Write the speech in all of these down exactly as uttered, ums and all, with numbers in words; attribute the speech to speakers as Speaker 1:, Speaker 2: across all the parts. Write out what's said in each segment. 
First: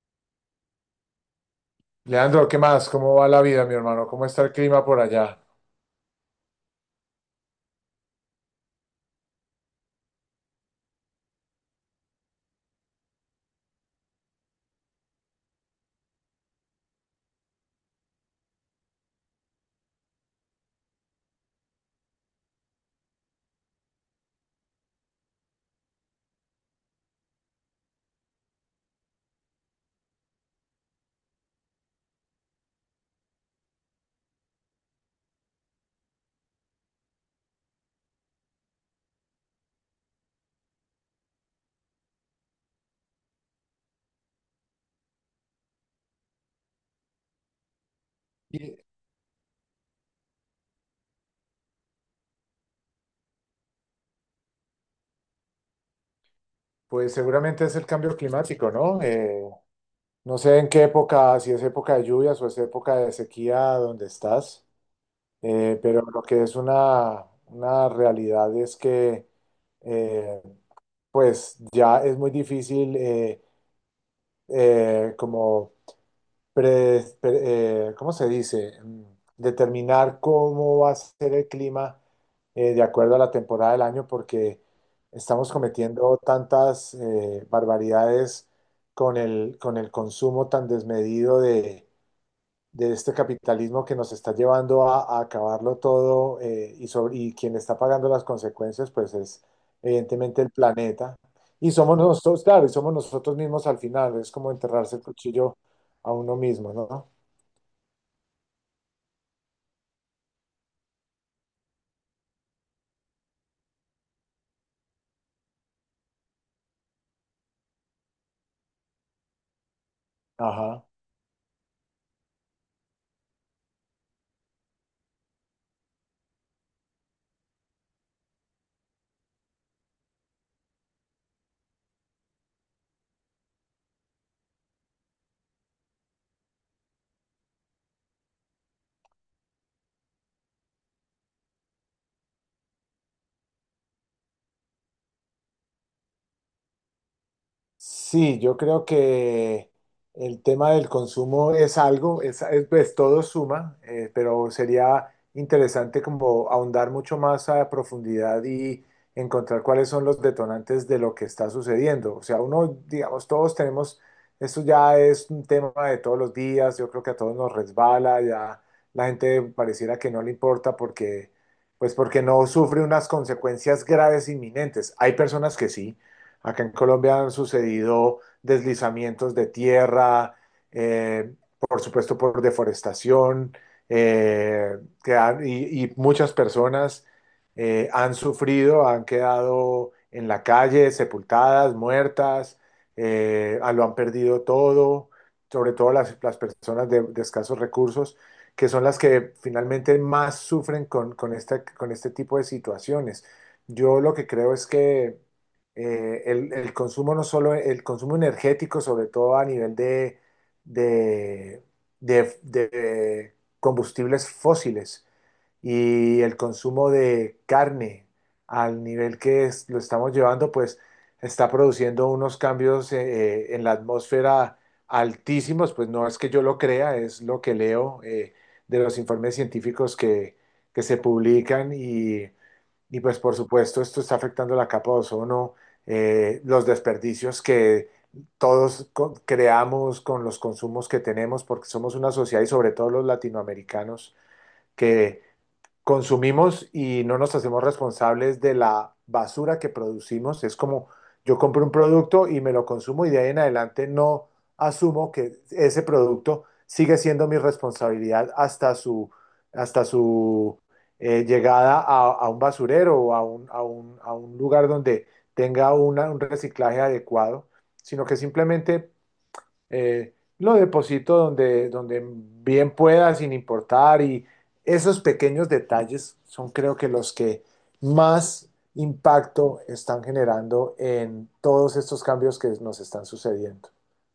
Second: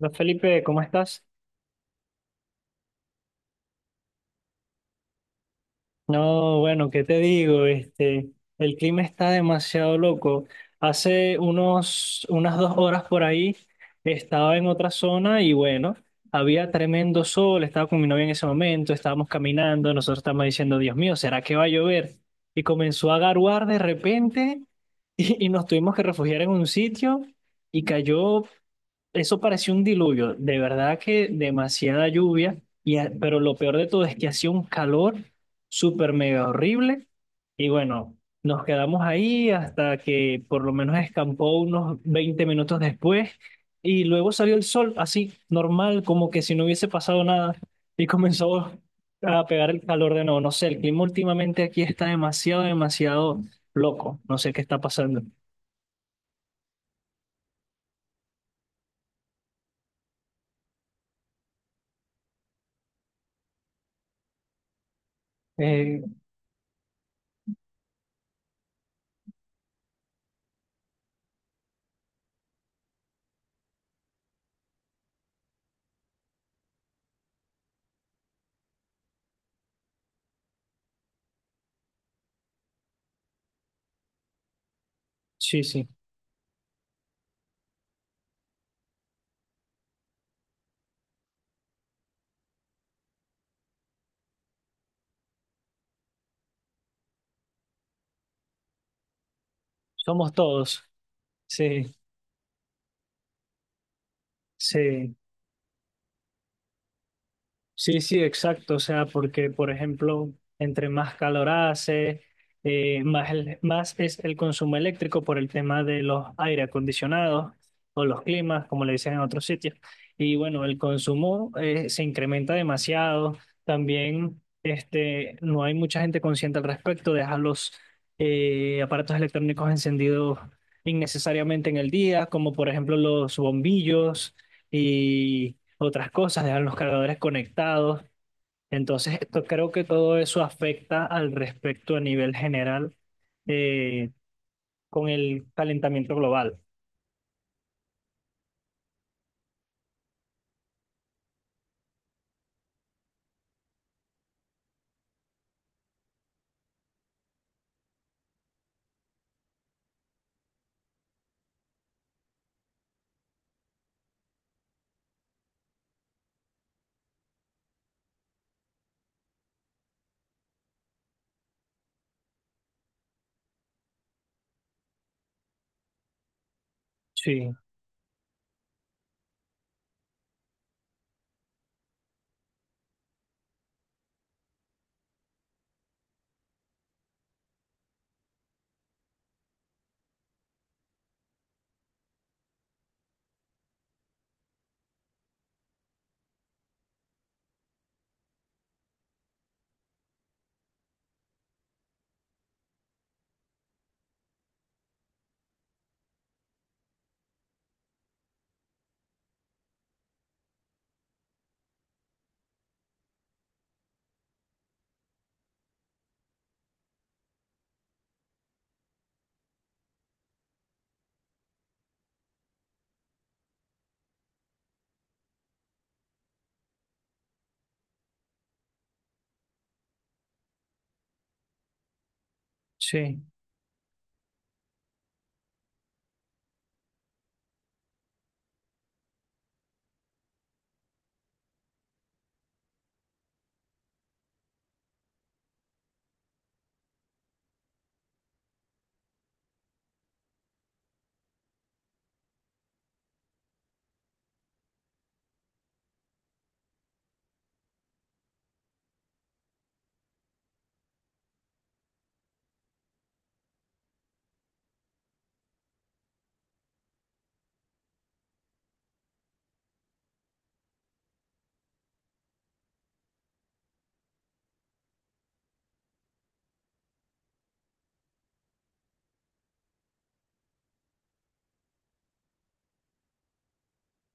Speaker 1: Hola Felipe, ¿cómo estás?
Speaker 2: Leandro, ¿qué más? ¿Cómo va la vida, mi hermano? ¿Cómo está el clima por allá?
Speaker 1: No, bueno, ¿qué te digo? Este, el clima está demasiado loco. Hace unos, unas dos horas por ahí estaba en otra zona y bueno, había tremendo sol, estaba con mi novia en ese momento, estábamos caminando, nosotros estábamos diciendo, Dios mío, ¿será que va a llover? Y comenzó a garuar de repente y, y nos tuvimos que refugiar en un sitio y cayó, eso pareció un diluvio, de verdad que demasiada lluvia, y, a- pero lo peor de todo es que hacía un calor súper mega horrible. Y bueno, nos quedamos ahí hasta que por lo menos escampó unos veinte minutos después y luego salió el sol así, normal, como que si no hubiese pasado nada y comenzó
Speaker 2: Y,
Speaker 1: a pegar el calor de nuevo. No sé, el clima últimamente aquí está demasiado, demasiado loco. No sé qué está pasando.
Speaker 2: Pues seguramente es el cambio climático, ¿no? Eh, no sé en qué época, si es época de lluvias o es época de sequía donde estás, eh,
Speaker 1: Eh,
Speaker 2: pero lo que es una, una realidad es que eh, pues ya es muy difícil eh, eh, como pre- pre- eh, ¿cómo se dice? Mm, Determinar cómo va a ser el clima eh, de acuerdo a la temporada del año, porque estamos
Speaker 1: sí, sí,
Speaker 2: cometiendo tantas eh, barbaridades con el, con el consumo tan desmedido de, de este capitalismo que nos está llevando a, a acabarlo todo eh, y, sobre, y quien está pagando las consecuencias, pues es
Speaker 1: somos
Speaker 2: evidentemente el
Speaker 1: todos.
Speaker 2: planeta. Y
Speaker 1: Sí,
Speaker 2: somos nosotros, claro, y somos nosotros mismos al final, es como enterrarse el
Speaker 1: sí.
Speaker 2: cuchillo a uno mismo, ¿no?
Speaker 1: Sí, sí, exacto. O sea, porque, por ejemplo, entre más calor hace, eh, más, el- más es el consumo eléctrico por el tema de los aire acondicionados o los climas, como le dicen en otros sitios. Y bueno, el
Speaker 2: Ajá.
Speaker 1: consumo eh, se incrementa demasiado. También este, no hay mucha gente consciente al respecto. Deja los eh, aparatos electrónicos encendidos innecesariamente en el día, como por ejemplo los bombillos, otras cosas, dejan los cargadores conectados. Entonces, esto, creo que todo eso afecta al respecto a nivel general eh, con el calentamiento global.
Speaker 2: Sí, yo creo que el tema del consumo es algo, es, es- pues todo suma, eh, pero sería interesante como ahondar mucho más a profundidad y encontrar cuáles son los detonantes de lo que está sucediendo. O sea, uno, digamos, todos tenemos, esto ya es un tema de todos los días, yo creo que a todos nos resbala, ya la gente pareciera que no le importa porque, pues porque no sufre unas consecuencias graves inminentes. Hay personas que sí. Acá en Colombia han
Speaker 1: Sí,
Speaker 2: sucedido deslizamientos de tierra, eh, por supuesto por deforestación, eh, que han- y, y muchas personas eh, han sufrido, han quedado en la calle, sepultadas, muertas, eh, ah, lo han perdido todo, sobre todo las, las personas de, de escasos recursos, que son las que finalmente más sufren con, con esta- con este tipo de situaciones. Yo lo que creo es que eh, el, el consumo no solo, el consumo energético, sobre todo a nivel de, de, de- de combustibles fósiles y el consumo de carne al nivel que es- lo estamos llevando, pues está produciendo unos cambios eh, eh, en la atmósfera altísimos, pues no es que yo lo crea, es lo que leo eh, de los informes científicos que, que se publican y y pues
Speaker 1: sí.
Speaker 2: por supuesto esto está afectando la capa de ozono, eh, los desperdicios que todos co- creamos con los consumos que tenemos, porque somos una sociedad y sobre todo los latinoamericanos que consumimos y no nos hacemos responsables de la basura que producimos. Es como yo compro un producto y me lo consumo y de ahí en adelante no asumo que ese producto sigue siendo mi responsabilidad hasta su, hasta su eh, llegada a, a un basurero o a un, a un- a un lugar donde tenga una- un reciclaje adecuado, sino que simplemente eh, lo deposito donde, donde bien pueda, sin importar. Y esos pequeños detalles son creo que los que más impacto están generando en todos estos cambios que nos están sucediendo.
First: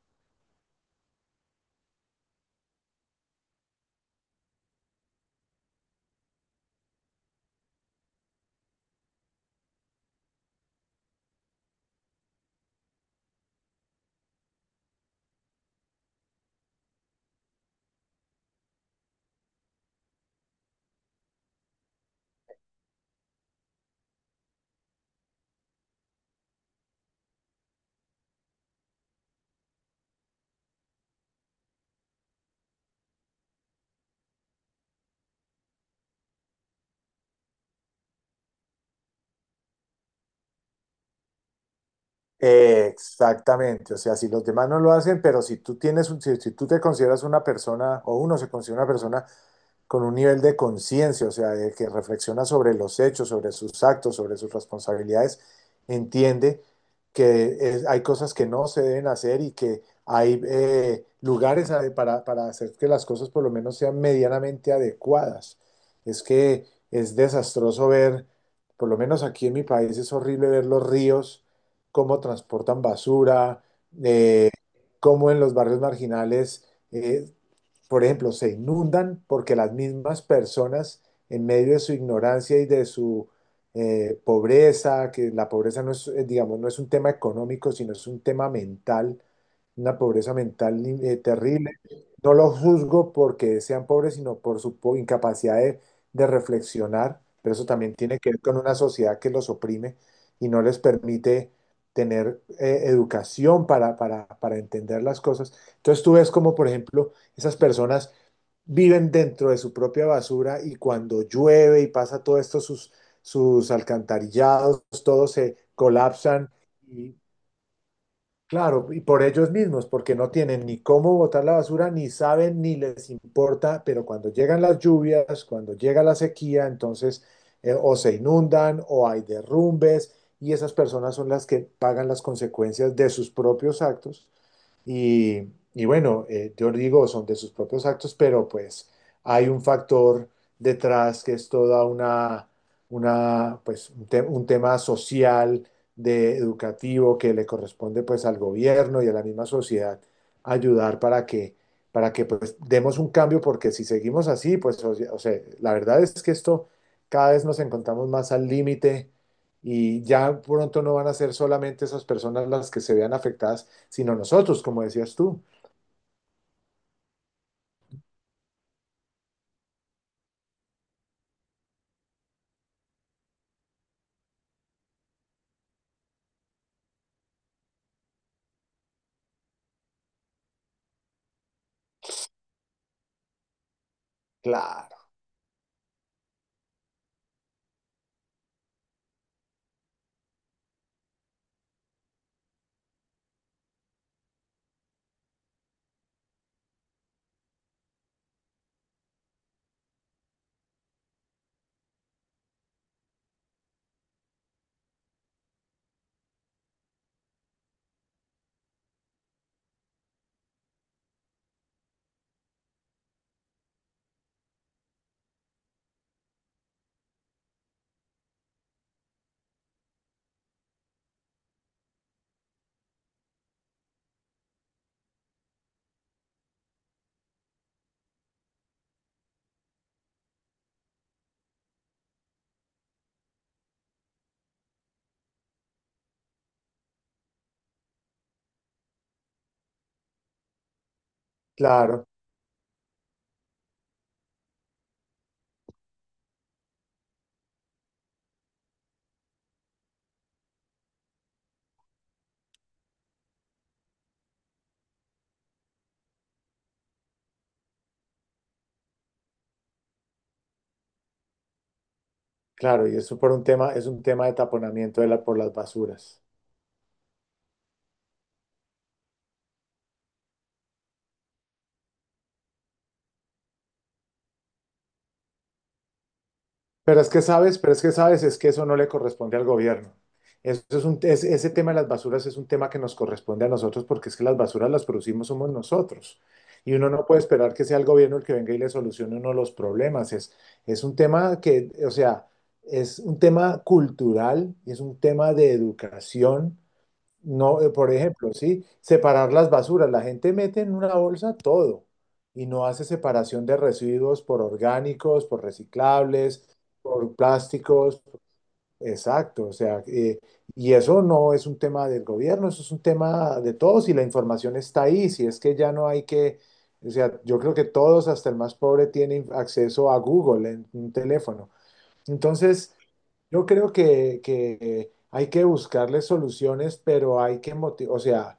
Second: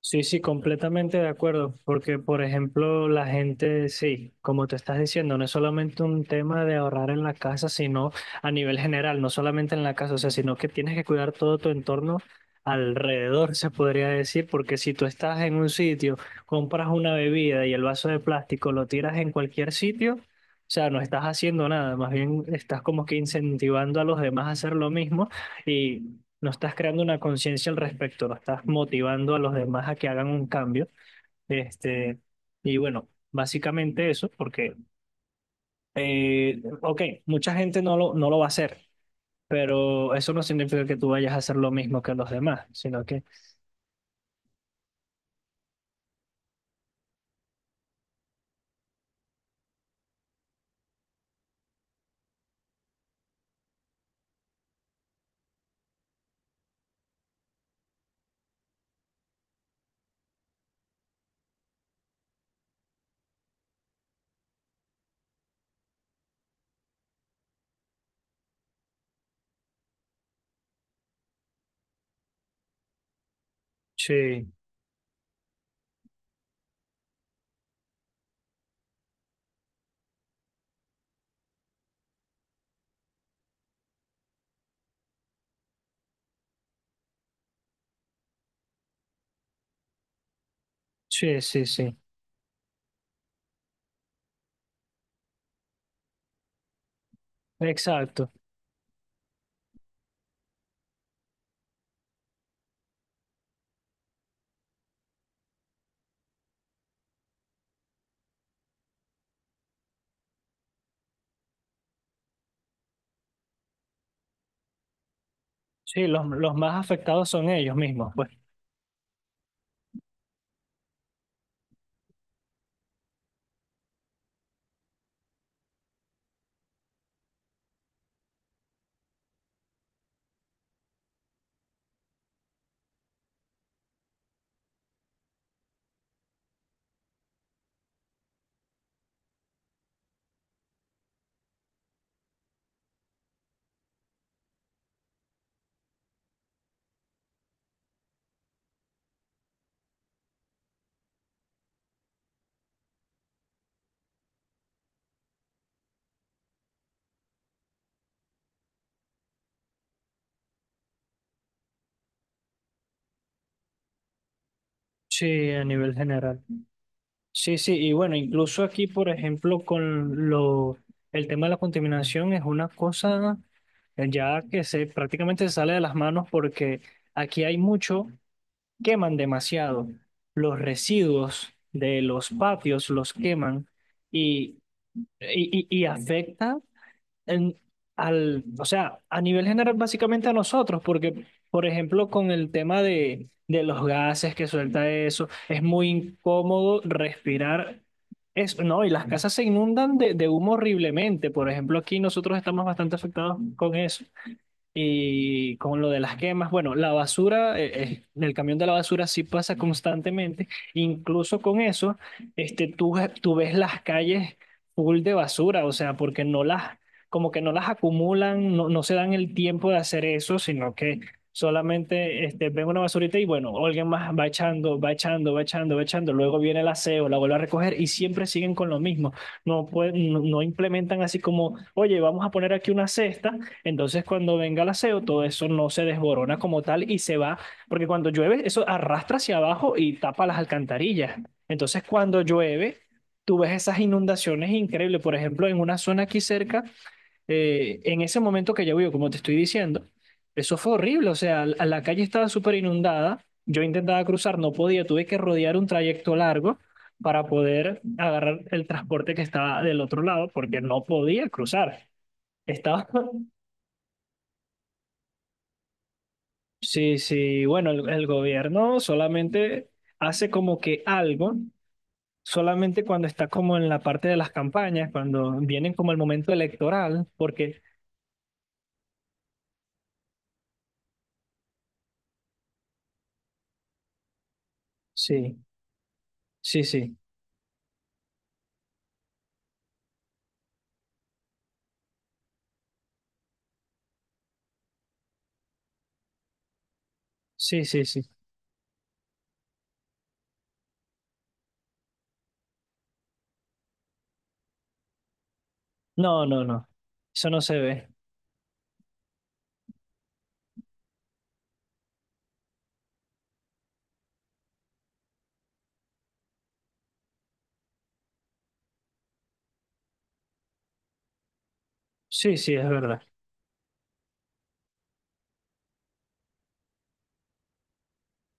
Speaker 1: Sí, sí, completamente de acuerdo, porque por ejemplo la gente, sí, como te estás diciendo, no es solamente un tema de ahorrar en la casa, sino a nivel general, no solamente en la casa, o sea, sino que tienes que cuidar todo tu entorno alrededor, se podría decir, porque si tú estás en un sitio, compras una bebida y el vaso de plástico lo tiras en cualquier sitio, o sea, no estás haciendo nada, más bien estás como que incentivando a los demás a hacer lo mismo. Y no estás creando una conciencia al respecto, no estás motivando a los demás a que hagan un cambio. Este, y bueno, básicamente eso, porque, eh, ok, mucha gente no lo, no lo va a hacer, pero eso no significa que tú vayas a hacer lo mismo que los demás, sino que,
Speaker 2: Exactamente, o sea, si los demás no lo hacen, pero si tú tienes un- si, si tú te consideras una persona o uno se considera una persona con un nivel de conciencia, o sea, de que reflexiona sobre los hechos, sobre sus actos, sobre sus responsabilidades, entiende que es- hay cosas que no se deben hacer y que hay eh, lugares a- para, para hacer que las cosas por lo menos sean medianamente adecuadas. Es que es desastroso ver, por lo menos aquí en mi país es horrible ver los ríos, cómo transportan basura, eh,
Speaker 1: sí,
Speaker 2: cómo en los barrios marginales eh, por ejemplo, se inundan porque las mismas personas, en medio de su ignorancia y de su eh, pobreza, que la pobreza no es, eh, digamos, no es un tema económico, sino es un tema mental, una pobreza mental eh,
Speaker 1: sí, sí,
Speaker 2: terrible.
Speaker 1: sí,
Speaker 2: No los juzgo porque sean pobres, sino por su po- incapacidad de, de reflexionar, pero eso también tiene
Speaker 1: exacto.
Speaker 2: que ver con una sociedad que los oprime y no les permite tener eh, educación para, para, para entender las cosas. Entonces tú ves como, por ejemplo, esas personas viven dentro de su propia basura y cuando llueve y pasa todo esto, sus, sus alcantarillados, todos se
Speaker 1: Sí, los,
Speaker 2: colapsan
Speaker 1: los más
Speaker 2: y
Speaker 1: afectados son ellos mismos, pues,
Speaker 2: claro, y por ellos mismos, porque no tienen ni cómo botar la basura, ni saben, ni les importa, pero cuando llegan las lluvias, cuando llega la sequía, entonces eh, o se inundan o hay derrumbes y esas personas son las que pagan las consecuencias de sus propios actos y, y bueno, eh, yo digo, son de sus propios actos, pero pues hay un factor detrás que es toda una, una pues un, te- un tema social, de educativo, que le corresponde pues al gobierno y a la misma sociedad ayudar para que, para que pues demos un cambio, porque si seguimos así, pues o sea, o sea, la verdad es que esto cada vez nos encontramos más al límite y ya pronto no van a ser solamente esas personas las que se vean afectadas sino nosotros, como decías tú.
Speaker 1: sí, a nivel general. Sí, sí, y bueno, incluso aquí, por ejemplo, con lo, el tema de la contaminación es una cosa eh, ya que se prácticamente se sale de las manos porque aquí hay mucho, queman demasiado. Los residuos de los patios los queman y,
Speaker 2: Claro,
Speaker 1: y, y y afecta en- al, o sea, a nivel general, básicamente a nosotros, porque, por ejemplo, con el tema de, de los gases que suelta eso, es muy incómodo respirar. Es, no, y las casas se inundan de, de humo horriblemente. Por ejemplo, aquí nosotros estamos bastante afectados con eso. Y con lo de las quemas, bueno, la basura, eh, eh, el camión de la basura sí pasa constantemente. Incluso con eso, este, tú, tú ves las calles full de basura, o sea, porque no las, como que no las acumulan, no, no se dan el tiempo de hacer eso, sino que solamente este, ven una basurita y bueno, alguien más va echando, va echando, va echando, va echando. Luego viene el aseo, la vuelve a recoger y siempre siguen con lo mismo. No, pueden, no no implementan así como, oye, vamos a poner aquí una cesta, entonces, cuando venga el aseo, todo eso no se desborona como tal y se va, porque cuando llueve, eso arrastra hacia abajo y tapa las alcantarillas. Entonces,
Speaker 2: claro,
Speaker 1: cuando llueve, tú ves esas inundaciones increíbles. Por ejemplo, en una zona aquí cerca, eh, en ese momento que llovió, como te estoy diciendo, eso fue horrible. O sea, la la calle estaba súper inundada. Yo intentaba cruzar, no podía, tuve que rodear un trayecto largo para poder agarrar el transporte que estaba del otro lado, porque no podía cruzar. Estaba
Speaker 2: claro, y eso por un tema, es un tema de taponamiento de la, por las basuras.
Speaker 1: Sí, sí, bueno, el, el gobierno solamente hace como que algo, solamente cuando está como en la parte de las campañas, cuando vienen como el momento
Speaker 2: Pero
Speaker 1: electoral,
Speaker 2: es que sabes,
Speaker 1: porque
Speaker 2: pero es que sabes, es que eso no le corresponde al gobierno. Eso es un, es- ese tema de las basuras es un tema que nos corresponde a nosotros porque es que las basuras las producimos
Speaker 1: sí,
Speaker 2: somos nosotros.
Speaker 1: sí,
Speaker 2: Y uno
Speaker 1: sí,
Speaker 2: no puede esperar que sea el gobierno el que venga y le solucione uno los problemas. Es, es un tema que, o sea, es un tema cultural, es un tema de educación. No,
Speaker 1: sí,
Speaker 2: eh,
Speaker 1: sí,
Speaker 2: por
Speaker 1: sí.
Speaker 2: ejemplo, sí, separar las basuras. La gente mete en una bolsa todo y no hace separación de residuos por orgánicos, por
Speaker 1: No, no,
Speaker 2: reciclables,
Speaker 1: no,
Speaker 2: por
Speaker 1: eso no se ve.
Speaker 2: plásticos. Exacto, o sea, eh, y eso no es un tema del gobierno, eso es un tema de todos y la información está ahí. Si es que ya no hay que, o sea, yo creo que todos, hasta el más pobre, tienen acceso a Google en un teléfono.
Speaker 1: Sí, sí, es
Speaker 2: Entonces,
Speaker 1: verdad.
Speaker 2: yo creo que, que hay que buscarle soluciones, pero hay que motivar, o sea,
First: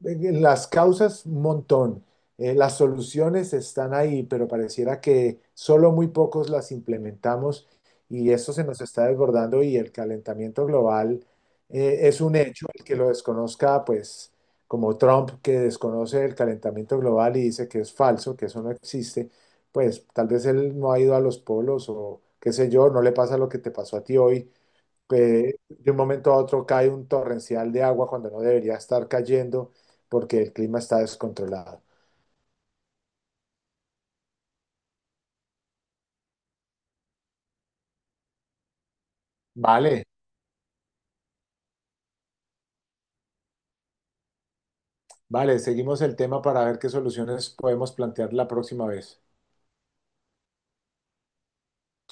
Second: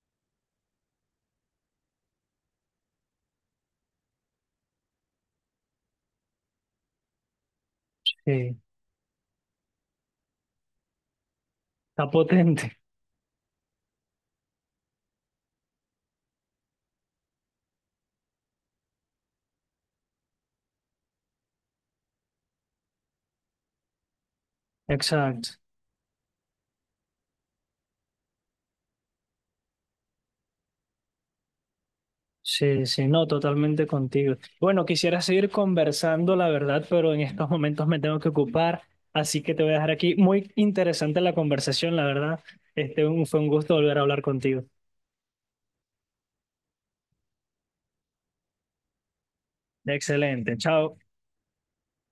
Speaker 2: las causas, un montón. Eh, las soluciones están ahí, pero pareciera que solo muy pocos las implementamos y eso
Speaker 1: Sí,
Speaker 2: se nos está desbordando y el calentamiento global eh,
Speaker 1: está
Speaker 2: es un hecho.
Speaker 1: potente.
Speaker 2: El que lo desconozca, pues como Trump, que desconoce el calentamiento global y dice que es falso, que eso no existe, pues tal vez él no ha ido a los polos o qué sé yo, no le pasa lo que te pasó a ti hoy, que
Speaker 1: Exacto.
Speaker 2: de un momento a otro cae un torrencial de agua cuando no debería estar cayendo porque el clima está descontrolado.
Speaker 1: Sí, sí, no, totalmente contigo. Bueno, quisiera seguir conversando, la verdad, pero en estos momentos me tengo que ocupar, así que te voy a dejar
Speaker 2: Vale,
Speaker 1: aquí. Muy interesante la conversación, la verdad. Este, un- fue un gusto volver a hablar contigo.
Speaker 2: vale, seguimos el tema para ver qué soluciones podemos plantear la próxima vez.
Speaker 1: Excelente, chao.